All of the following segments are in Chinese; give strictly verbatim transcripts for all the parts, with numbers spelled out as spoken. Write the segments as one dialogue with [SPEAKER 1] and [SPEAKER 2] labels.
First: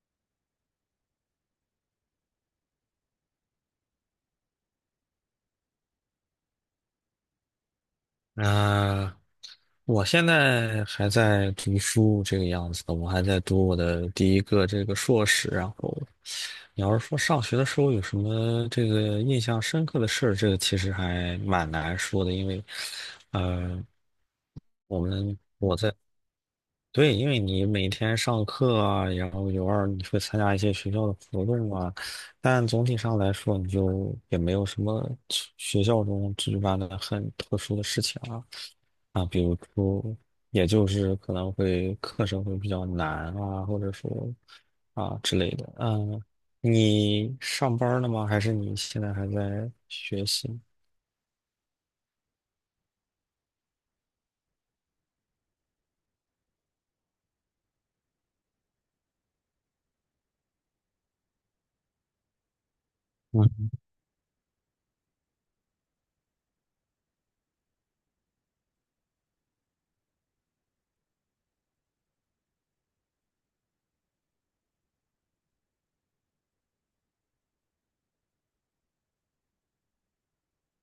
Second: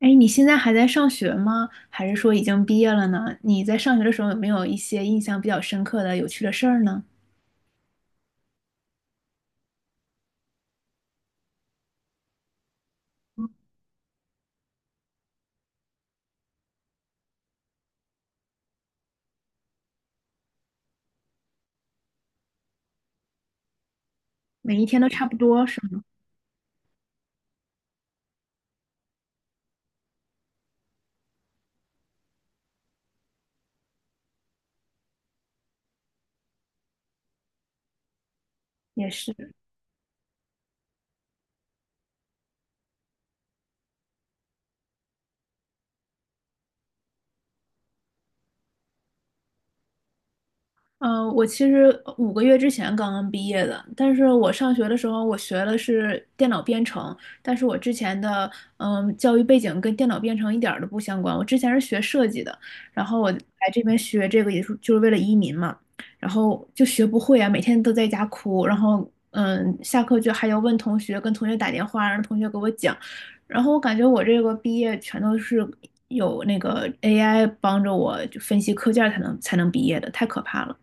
[SPEAKER 1] 哎，你现在还在上学吗？还是说已经毕业了呢？你在上学的时候有没有一些印象比较深刻的、有趣的事儿呢？
[SPEAKER 2] 呃，我现在还在读书这个样子的，我还在读我的第一个这个硕士。然后，你要是说上学的时候有什么这个印象深刻的事儿，这个其实还蛮难说的，因为，呃，
[SPEAKER 1] 每一
[SPEAKER 2] 我
[SPEAKER 1] 天都差不
[SPEAKER 2] 们
[SPEAKER 1] 多，
[SPEAKER 2] 我
[SPEAKER 1] 是
[SPEAKER 2] 在
[SPEAKER 1] 吗？
[SPEAKER 2] 对，因为你每天上课啊，然后有二你会参加一些学校的活动啊，但总体上来说，你就也没有什么学校中举办的很特殊的事情啊。
[SPEAKER 1] 也
[SPEAKER 2] 啊，比
[SPEAKER 1] 是。
[SPEAKER 2] 如说，也就是可能会课程会比较难啊，或者说啊之类的。嗯，你上班儿了吗？还是你现在还在学习？
[SPEAKER 1] 嗯，我其实五个月之前刚刚毕业的，但是我上学的时候我学的是电脑编程，但是我之前的嗯教育背景跟电脑编程一点儿都不相关，我之前是学设计的，然后我来
[SPEAKER 2] 嗯
[SPEAKER 1] 这边学这个也是就是为了移民嘛，然后就学不会啊，每天都在家哭，然后嗯下课就还要问同学，跟同学打电话让同学给我讲，然后我感觉我这个毕业全都是有那个 A I 帮着我就分析课件儿才能才能毕业的，太可怕了。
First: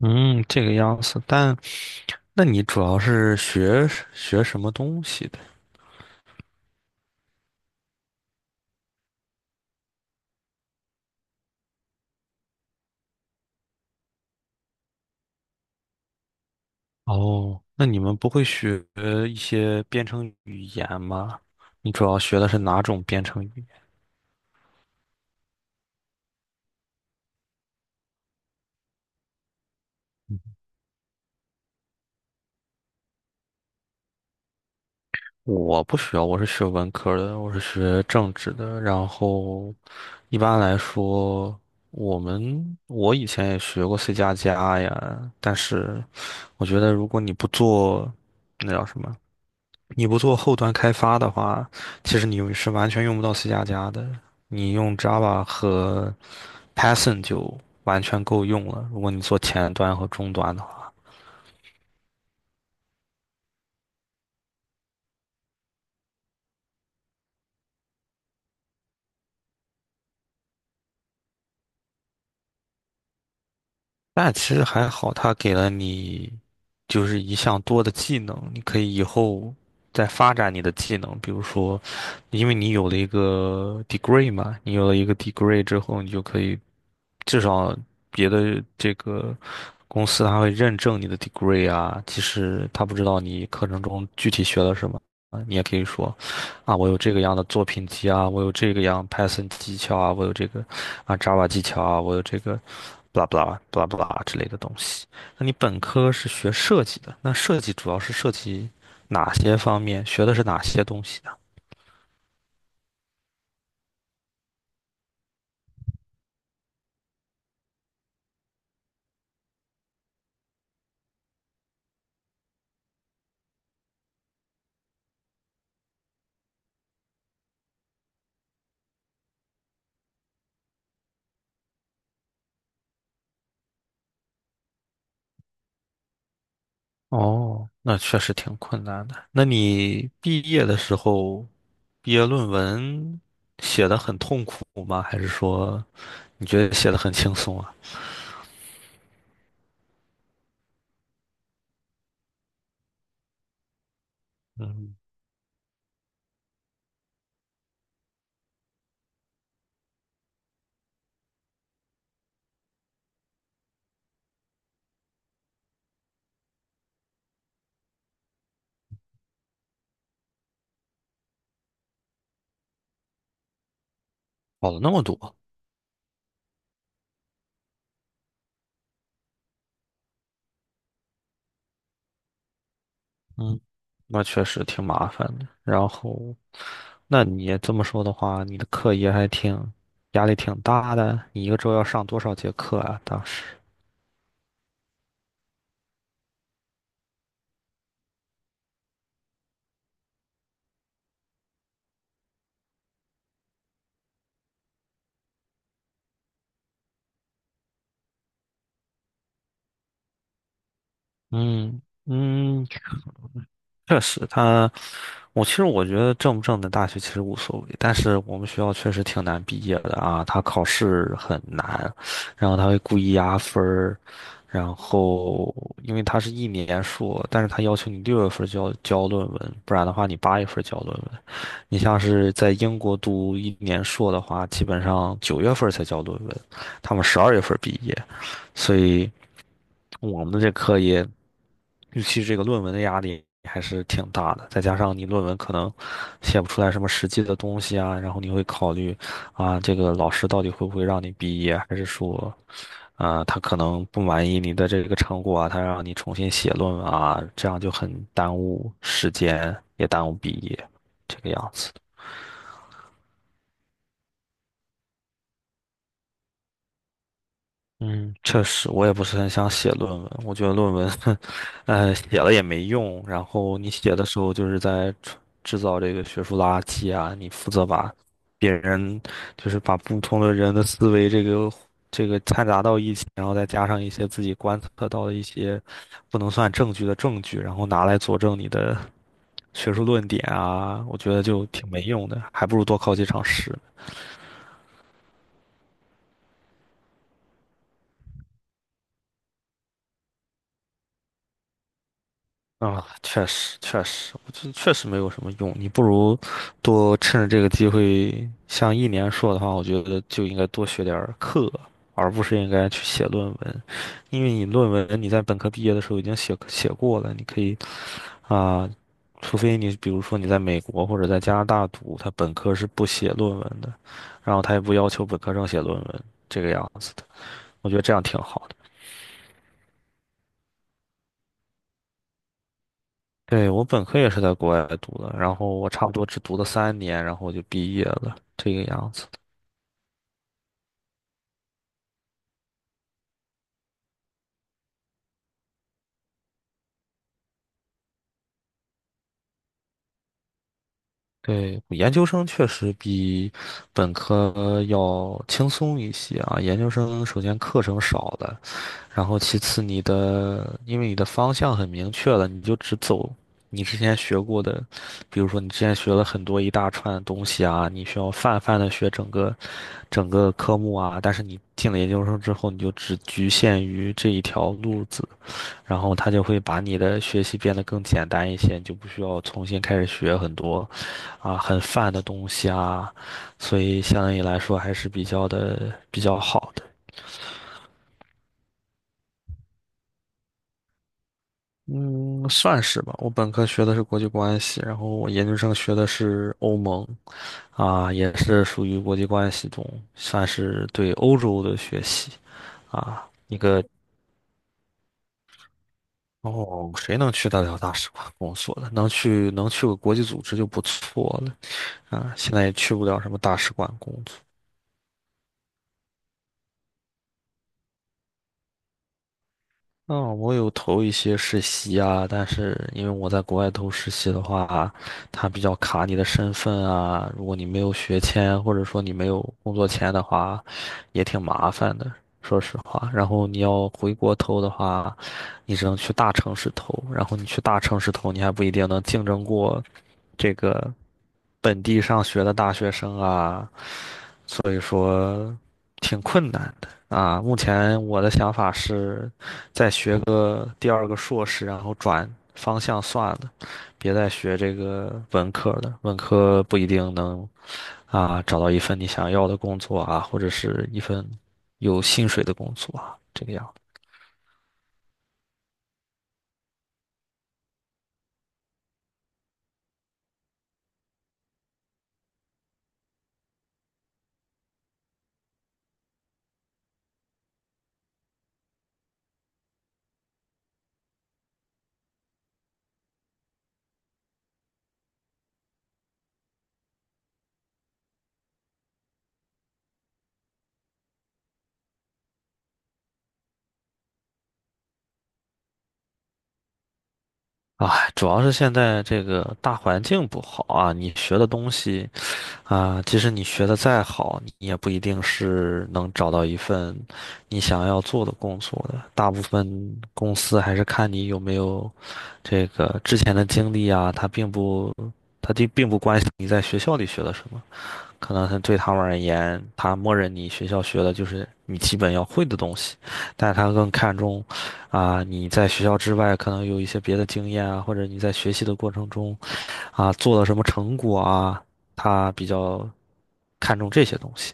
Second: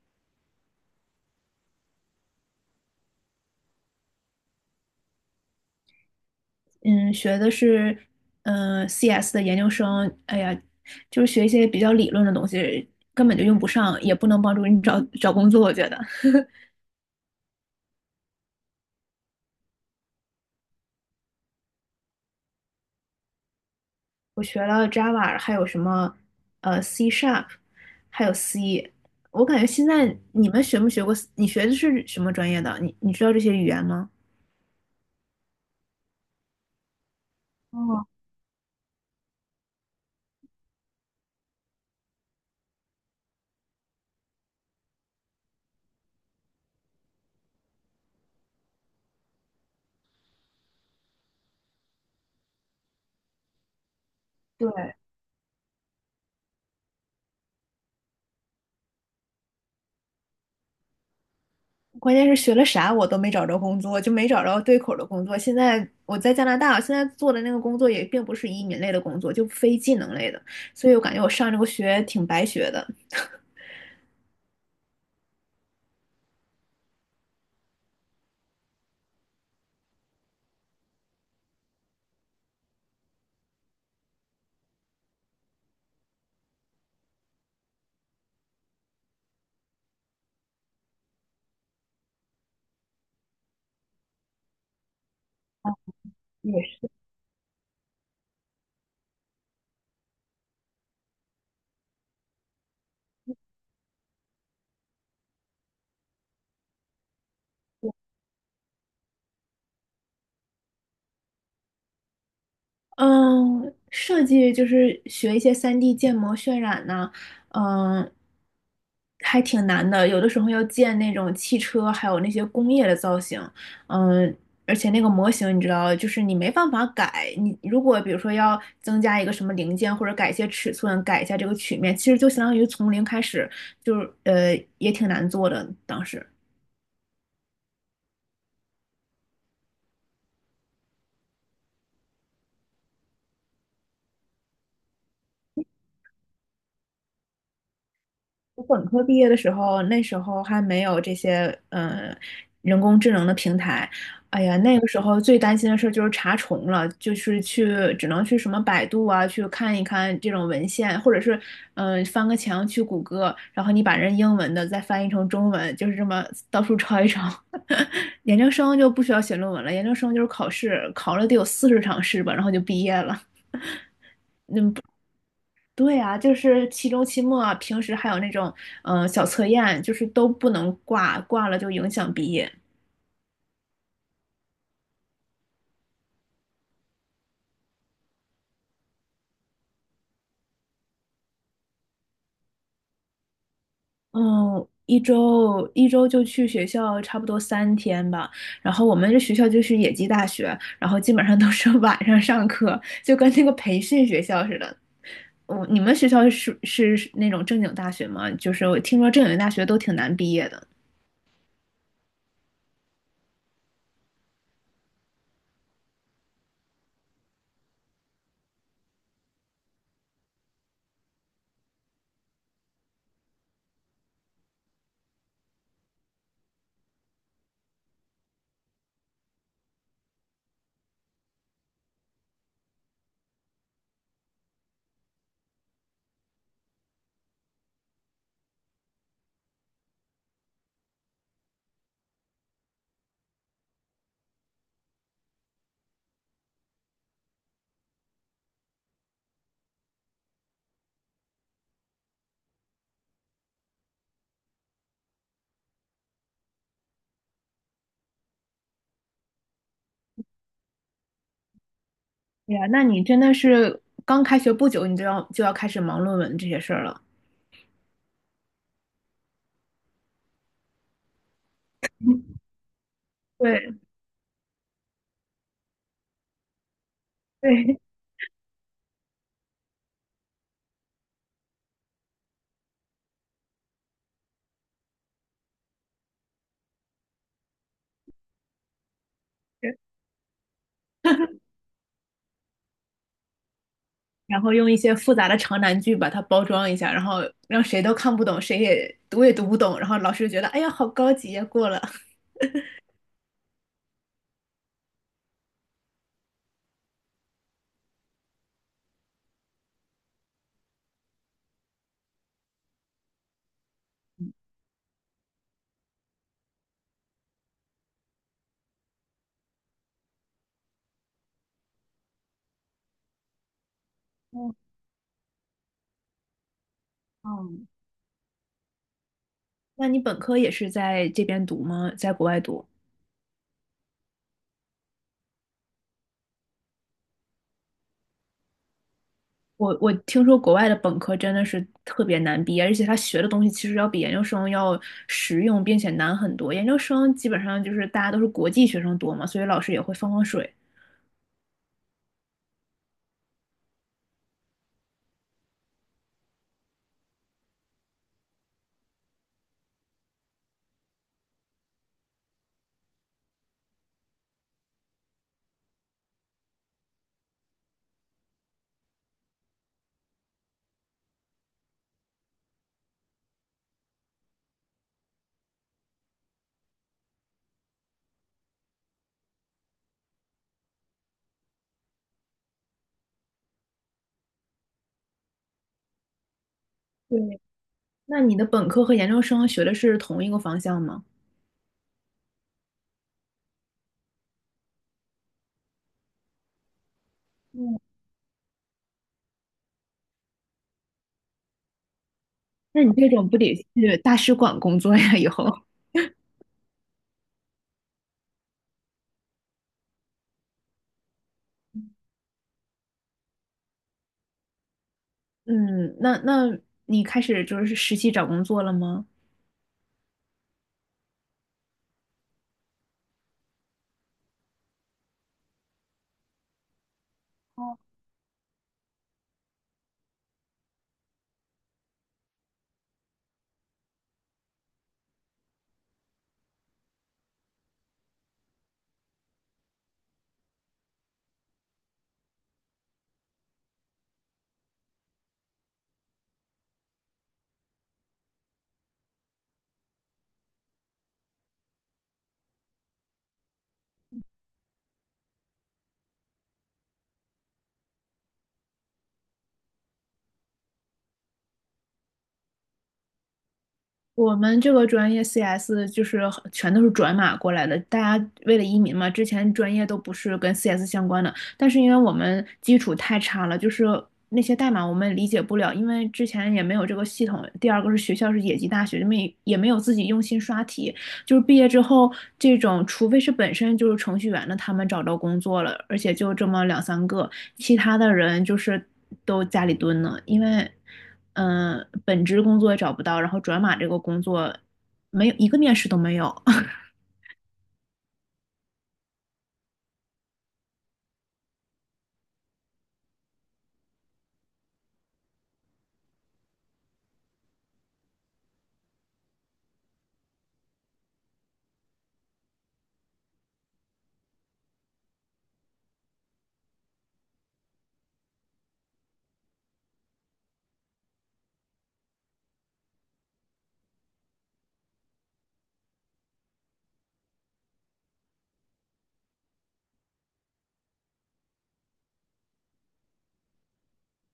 [SPEAKER 2] 嗯，这个样子。但那你主要是学学什么东西的？
[SPEAKER 1] 嗯，学的是嗯、呃 C S 的研究生，哎呀，就是学一些比较理论的东西，根本就用不上，也不能帮助你找找工作。我觉得
[SPEAKER 2] 哦，那你们不会学一些编程语言吗？你主要学的是哪种编程语？
[SPEAKER 1] 我学了 Java,还有什么呃 C Sharp,还有 C。我感觉现在你们学没学过？你学的是什么专业的？你你知道这些语言吗？
[SPEAKER 2] 我不需要，我是学文科的，我是学
[SPEAKER 1] 哦，
[SPEAKER 2] 政治的。然后，一般来说，我们我以前也学过 C 加加呀，但是我觉得如果你不做那叫什么，你不做后端开发的话，其实你是完全用不到 C 加加的。你
[SPEAKER 1] 对，
[SPEAKER 2] 用 Java 和 Python 就完全够用了。如果你做前端和终端的话。
[SPEAKER 1] 关键是学了啥我都没找着工作，就没找着对口的工作。现在我在加拿大，现在做的那个工作也并不是移民类的工作，就非技能类的，所以我感觉我上这个学挺白学的。
[SPEAKER 2] 但其实还好，他给了你就是一项多的技能，你可以以后再发展你的技能。比如说，因为你有了一个 degree 嘛，你有了一个 degree 之后，你就可以至少别的这个公司它会认证你的 degree 啊。其实他不知道你课程中具体学了什么，啊，你也可以说。啊，我有这个样的作品集啊，我有这个样 Python 技巧啊，我有这个啊 Java 技巧啊，我有这个 blah blah blah blah 之类的东西。那你本科是学设计的，那设计主要是涉及哪些方面？学的是哪些东西呢？
[SPEAKER 1] 嗯，设计就是学一些三 d 建模渲染呐、嗯，还挺难的。有的时候要建那种汽车，还有那些工业的造型，嗯，而且那个模型你知道，就是你没办法改。你如果比如说要增加一个什么零件，或者改一些尺寸，改一下这个曲面，其实就相当于从零开始，就是呃也挺难做的。当时，
[SPEAKER 2] 哦，那确实挺困难的。那你毕业的时候，毕业论文写的很痛苦吗？还是说你觉得写的很轻松啊？
[SPEAKER 1] 我本科毕业的时候，那时候还没有这些嗯、呃人工智能的平台。哎呀，那个
[SPEAKER 2] 嗯，
[SPEAKER 1] 时候最担心的事儿就是查重了，就是去只能去什么百度啊，去看一看这种文献，或者是嗯、呃翻个墙去谷歌，然后你把人英文的再翻译成中文，就是这么到处抄一抄。研究生就不需要写论文了，研究生就是考试，考了得有四十场试吧，然后就毕业了。
[SPEAKER 2] 跑了那么多。
[SPEAKER 1] 对啊，就是期中、期末啊，平时还有那种嗯、呃小测验，就是都不能挂，挂了就影响毕业。
[SPEAKER 2] 嗯，那确实挺麻烦的。然后，那你也这么说的话，你的课业还挺压力挺大的。你一个周要上多少节课啊？当时，
[SPEAKER 1] 嗯，一周一周就去学校差不多三天吧。然后我们这学校就是野鸡大学，然后基本上都是 晚上上课，就跟那个培训学校似的。我你们学校是是是那种正经大学吗？就是我听说正经大学都挺难毕业的。
[SPEAKER 2] 嗯嗯，确实，他，我其实我觉得正不正的大学其实无所谓，但是我们学校确实挺难毕业的啊，他考试很难，然后他会故意压分儿，然后因为他是一年硕，但是他要求你六月份就要交论文，不然的话你八月份交论文。你像是在英国读一年硕的话，基本上九月月份份才交论文，他们十二毕业，所以。我们的这课业，尤其是这个论文的压力还是挺大的，再加上你论文可能写不出来什么实际的东西啊，然后你会考虑啊，这个老师到底会不会让你毕业，还是说，啊，他可能不满意你的这个成果啊，他让你重新写论文啊，这样就很耽误时间，也耽误毕业，这个样子。
[SPEAKER 1] 对呀，那你真的是刚开学不久，你就要就要开始忙论文这些事儿了。
[SPEAKER 2] 嗯，确实，我也不是很想写论文。我觉得论文，呃，写了也没用。然后你
[SPEAKER 1] 对
[SPEAKER 2] 写的时候，就是在制制造这个学术垃圾啊。你负责
[SPEAKER 1] 对，
[SPEAKER 2] 把别人，就是把不同的人的思维，这个这个掺杂到一起，然后再加上一些自己观测到的一些不能算证据的证据，然后拿来佐证你的学 术论点啊。我觉得就挺没用的，还不如多考几场试。
[SPEAKER 1] 然后用一些复杂的长难句把它包装一下，然后让谁都看不懂，谁也读也读不懂，然后老师就觉得哎呀好高级呀，过了。
[SPEAKER 2] 啊，确实确实，我觉得确实没有什么用。你不如多趁着这个机会，像一年硕的话，我觉得就应该多学点儿课，而不是应该去写论文。因为你论文你在本科毕业的时候已经写写过了，你可以啊，除非你比如说你在美国或者在加拿大读，他本科是不写论文的，然后
[SPEAKER 1] 嗯
[SPEAKER 2] 他也不要求本科生写论文这个样子的，
[SPEAKER 1] 嗯，
[SPEAKER 2] 我觉得这样挺好的。
[SPEAKER 1] 那你本科也是在这边读吗？在国外读？
[SPEAKER 2] 对，我本科也是在国外读的，然后我差不多只读了三年，然后我就毕业了，这个样子。
[SPEAKER 1] 我我听说国外的本科真的是特别难毕业，而且他学的东西其实要比研究生要实用，并且难很多。研究生基本上就是大家都是国际学生多嘛，所以老师也会放放水。
[SPEAKER 2] 对，研究生确实比本科要轻松一些啊。研究生首先课程少了，然后其次你的，因为你的方向很明确了，你就只走你之前学过的，比如说你之前学了很多一大串东西啊，你需要泛泛的学整个整个科目啊，但是你进了研究生之后，你就只局限于这一条路子。然后他就会把你的学习变得更简单一些，你就不需要重新开始学很多啊很泛的东西啊，所以相对于来说还是比较的比较好的。
[SPEAKER 1] 对，那你的本科和研究生学的是同一个方向吗？
[SPEAKER 2] 嗯，算是吧。我本科学的是国际关系，然后我研究生学的是欧盟，啊，也是属于国际关系中，算是对欧洲的学习
[SPEAKER 1] 那你
[SPEAKER 2] 啊，
[SPEAKER 1] 这种不
[SPEAKER 2] 一
[SPEAKER 1] 得
[SPEAKER 2] 个
[SPEAKER 1] 去大使馆工作呀？以后，
[SPEAKER 2] 哦，谁能去得了大使馆工作呢？能去能去个国际组织就不错了啊！现在也去不了什么大使馆工作。
[SPEAKER 1] 嗯，那那你开始就是实习找工作了吗？
[SPEAKER 2] 嗯，我有投一些实习啊，但是因为我在国外投实习的话，它比较卡你的身份啊。如果你没有学签，或者说你没有工作签的话，也挺麻烦的，说实话。然后你要回国投的话，你只能去大城市投，然后你去大城市投，你还不一定能竞争过这个本地上学的大学生啊，所以说挺困难的啊。目前我的想法是。再学个第二个硕士，然后转方向算了，别再学这个文科的，文科不一定能啊找到一份你想要的工作啊，或者是一份有薪水的工作啊，这个样子。
[SPEAKER 1] 我们这个专业 C S 就是很全都是转码过来的，大家为了移民嘛，之前专业都不是跟 C S 相关的，但是因为我们基础太差了，就是那些代码我们理解不了，因为之前也没有这个系统。第二个是学校是野鸡大学，没也没有自己用心刷题，就是毕业之后这种，除非是本身就是程序员的，他们找到工作了，而且就这么两三个，其他的人就是都家里蹲呢，因为。嗯、呃本职工作也找不到，然后转码这个工作没有一个面试都没有。
[SPEAKER 2] 哎主要是现在这个大环境不好啊，你学的东西啊，即使你学的再好，你也不一定是能找到一份你想要做的工作的。大部分公司还是看你有没有这个之前的经历啊，他并不，他并并不关心你在学校里学了什么，可能它对他们而言，他默认你学校学的就是你基本要会的东西，但是他更看重，啊、你在学校之外可能有一些别的经验啊，或者你在学习的过程中啊、做了什么成果啊，他比较看重这些东西。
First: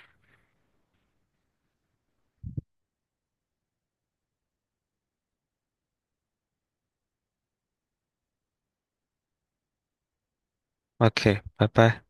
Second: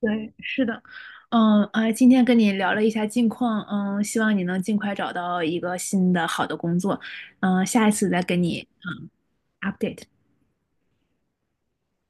[SPEAKER 1] 对，是的，嗯啊，今天跟你聊了一下近况，嗯，希望你能尽快找到一个新的好的工作，嗯，下一次再跟你嗯 update。
[SPEAKER 2] O K，拜拜。